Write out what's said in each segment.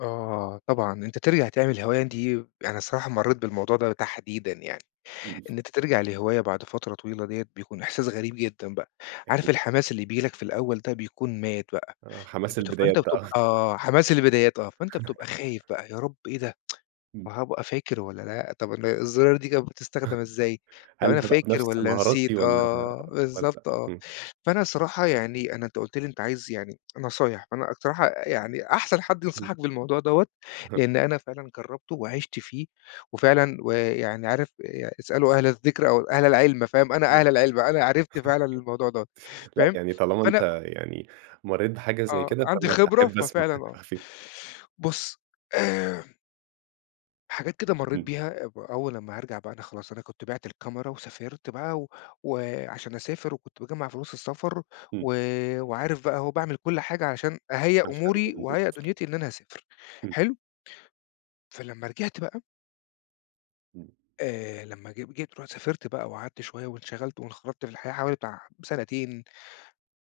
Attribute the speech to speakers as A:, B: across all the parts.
A: آه طبعًا، أنت ترجع تعمل الهواية دي يعني الصراحة مرّيت بالموضوع ده تحديدًا يعني. إن أنت ترجع لهواية بعد فترة طويلة ديَّة، بيكون إحساس غريب جدًا بقى. عارف
B: [unintelligible]
A: الحماس اللي بييجي لك في الأول ده بيكون مات بقى.
B: آه، حماس
A: بت
B: البدايات
A: فأنت
B: ده آه.
A: بتبقى حماس البدايات آه. فأنت بتبقى خايف بقى، يا رب إيه ده؟
B: إمم.
A: وهابقى فاكر والّا لأ؟ طب ال الزراير دي كانت بتستخدم إزاي؟ طب
B: هل
A: أنا
B: تبقى
A: فاكر
B: بنفس
A: والّا نسيت؟
B: مهارتي والّا
A: آه،
B: والّا
A: بالضبط آه.
B: إمم.
A: فأنا صراحة يعني أنا أنت قُلت لي أنت عايز يعني نصايح، فأنا الصراحة يعني أحسن حد
B: إمم.
A: ينصحك بالموضوع دوَّة،
B: أها.
A: لإن أنا فعلًا جرّبته وعِشت فيه وفعلًا ويعني عارف ي اسألوا أهل الذِكْر أو أهل العِلم، فاهم؟
B: [unintelligible]
A: أنا أهل العِلم، أنا عرفت فعلًا الموضوع دوَّة،
B: لأ،
A: فاهم؟
B: يعني طالما أنت
A: فأنا
B: يعني مرّيت بحاجة زي
A: آه،
B: كده،
A: عندي
B: فأنا
A: خبرة،
B: أحب أسمع
A: ففعلًا آه.
B: [unintelligible]
A: بُص، آآ حاجات كده مرّيت
B: إمم.
A: بيها أب أول أمّا هارجع بقى أنا خلاص، أنا كنت بعِْت الكاميرا وسافرت بقى و وعشان أسافر وكنت باجمّع فلوس السفر
B: إمم.
A: و وعارف بقى أهو وباعمل كل حاجة عشان أهيّأ
B: عشان
A: أموري وأهيّأ
B: [unintelligible]
A: دنُيتي إن أنا هاسافر،
B: إمم.
A: حلو؟ فلمّا رجعت بقى
B: إمم.
A: آآ لمّا جب جيت رُحت سافرت بقى وقعدت شوية وانشغلت وانخرطت في الحياة حوالي بتاع سنتين،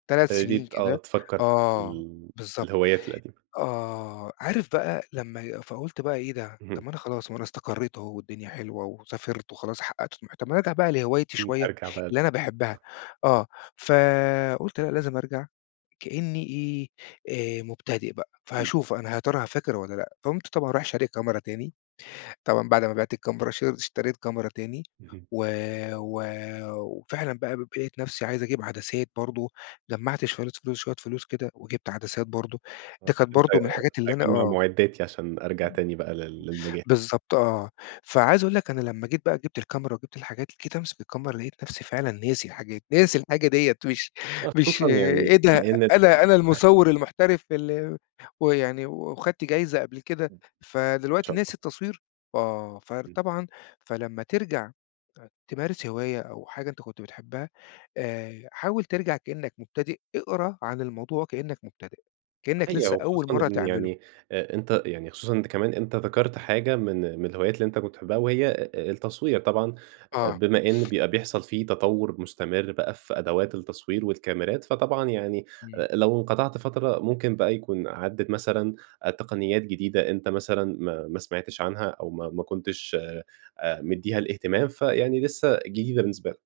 A: 3 سنين
B: ابتديت آه
A: كده
B: تفكّر بقى في
A: آه،
B: ال في
A: بالضبط.
B: الهويات القديمة.
A: آه، عارف بقى لمّا فقُلت بقى إيه ده؟ طب
B: اهم.
A: ما أنا خلاص ما أنا استقرّيت أهو والدنيا حلوة وسافرت وخلاص حقّقت طموحي، طب ما أنا أرجع بقى لهوايتي
B: إمم،
A: شوية،
B: أرجع بقى
A: اللي أنا باحبها. آه. فقُلت لأ لازم أرجع كإنّي إيه، آآ مبتدئ بقى.
B: إمم.
A: فهاشوف أنا ه يا ترى فاكر والّا لأ؟ فقٌمت طبعًا رايح شاري كاميرا تاني. طبعًا بعد ما بعت الكاميرا ش اشتريت كاميرا تاني،
B: اهم.
A: و و وفعلًا بقى ب لقيت نفسي عايز أجيب عدسات برضه، جمّعت شوية فلوس شوية فلوس كده وجبت عدسات برضه،
B: آه،
A: دي كانت
B: ابتديت أ
A: برضه من الحاجات اللي أنا
B: أجمّع
A: آه.
B: مُعدّاتي عشان أرجع تاني بقى لل للمجال.
A: بالظبط، آه. فعايز أقول لك أنا لمّا جيت بقى جبت الكاميرا وجبت الحاجات، جيت أمسك الكاميرا لقيت نفسي فعلًا ناسي الحاجات، ناسي الحاجة ديَّة، مش
B: آه،
A: مش
B: خصوصًا يعني
A: إيه ده؟
B: لإن
A: أنا أنا
B: [unintelligible]
A: المُصَوِّر المحترف ال ويعني و واخدت جايزة قبل كده،
B: إن
A: فدلوقتي
B: شاء
A: ناسي
B: الله.
A: التصوير! آه، فار
B: إمم.
A: طبعًا فلمّا ترجع أ تمارس هواية أو حاجة أنت كنت بتحبها، آآ حاول ترجع كإنّك مبتدئ، اقرا عن الموضوع وكإنّك مبتدئ، كإنّك
B: أيوة،
A: لسّه أول
B: وخصوصًا
A: مرّة
B: إن
A: تعمله.
B: يعني أ أنت يعني خصوصًا أنت كمان أنت ذكرْت حاجة من من الهوايات اللي أنت كنت بتحبها، وهي أ أ التصوير. طبعًا،
A: آه.
B: بما إن بيبقى بيحصل في تطوُّر مستمر بقى في أدوات التصوير والكاميرات، فطبعًا يعني
A: إمم.
B: أ لو انقطعت فترة ممكن بقى يكون عدّت مثلًا أ تقنيات جديدة أنت مثلًا ما ما سمعتش عنها أو ما ما كنتش أ مدّيها الاهتمام، فيعني لسّه جديدة بالنسبة لك.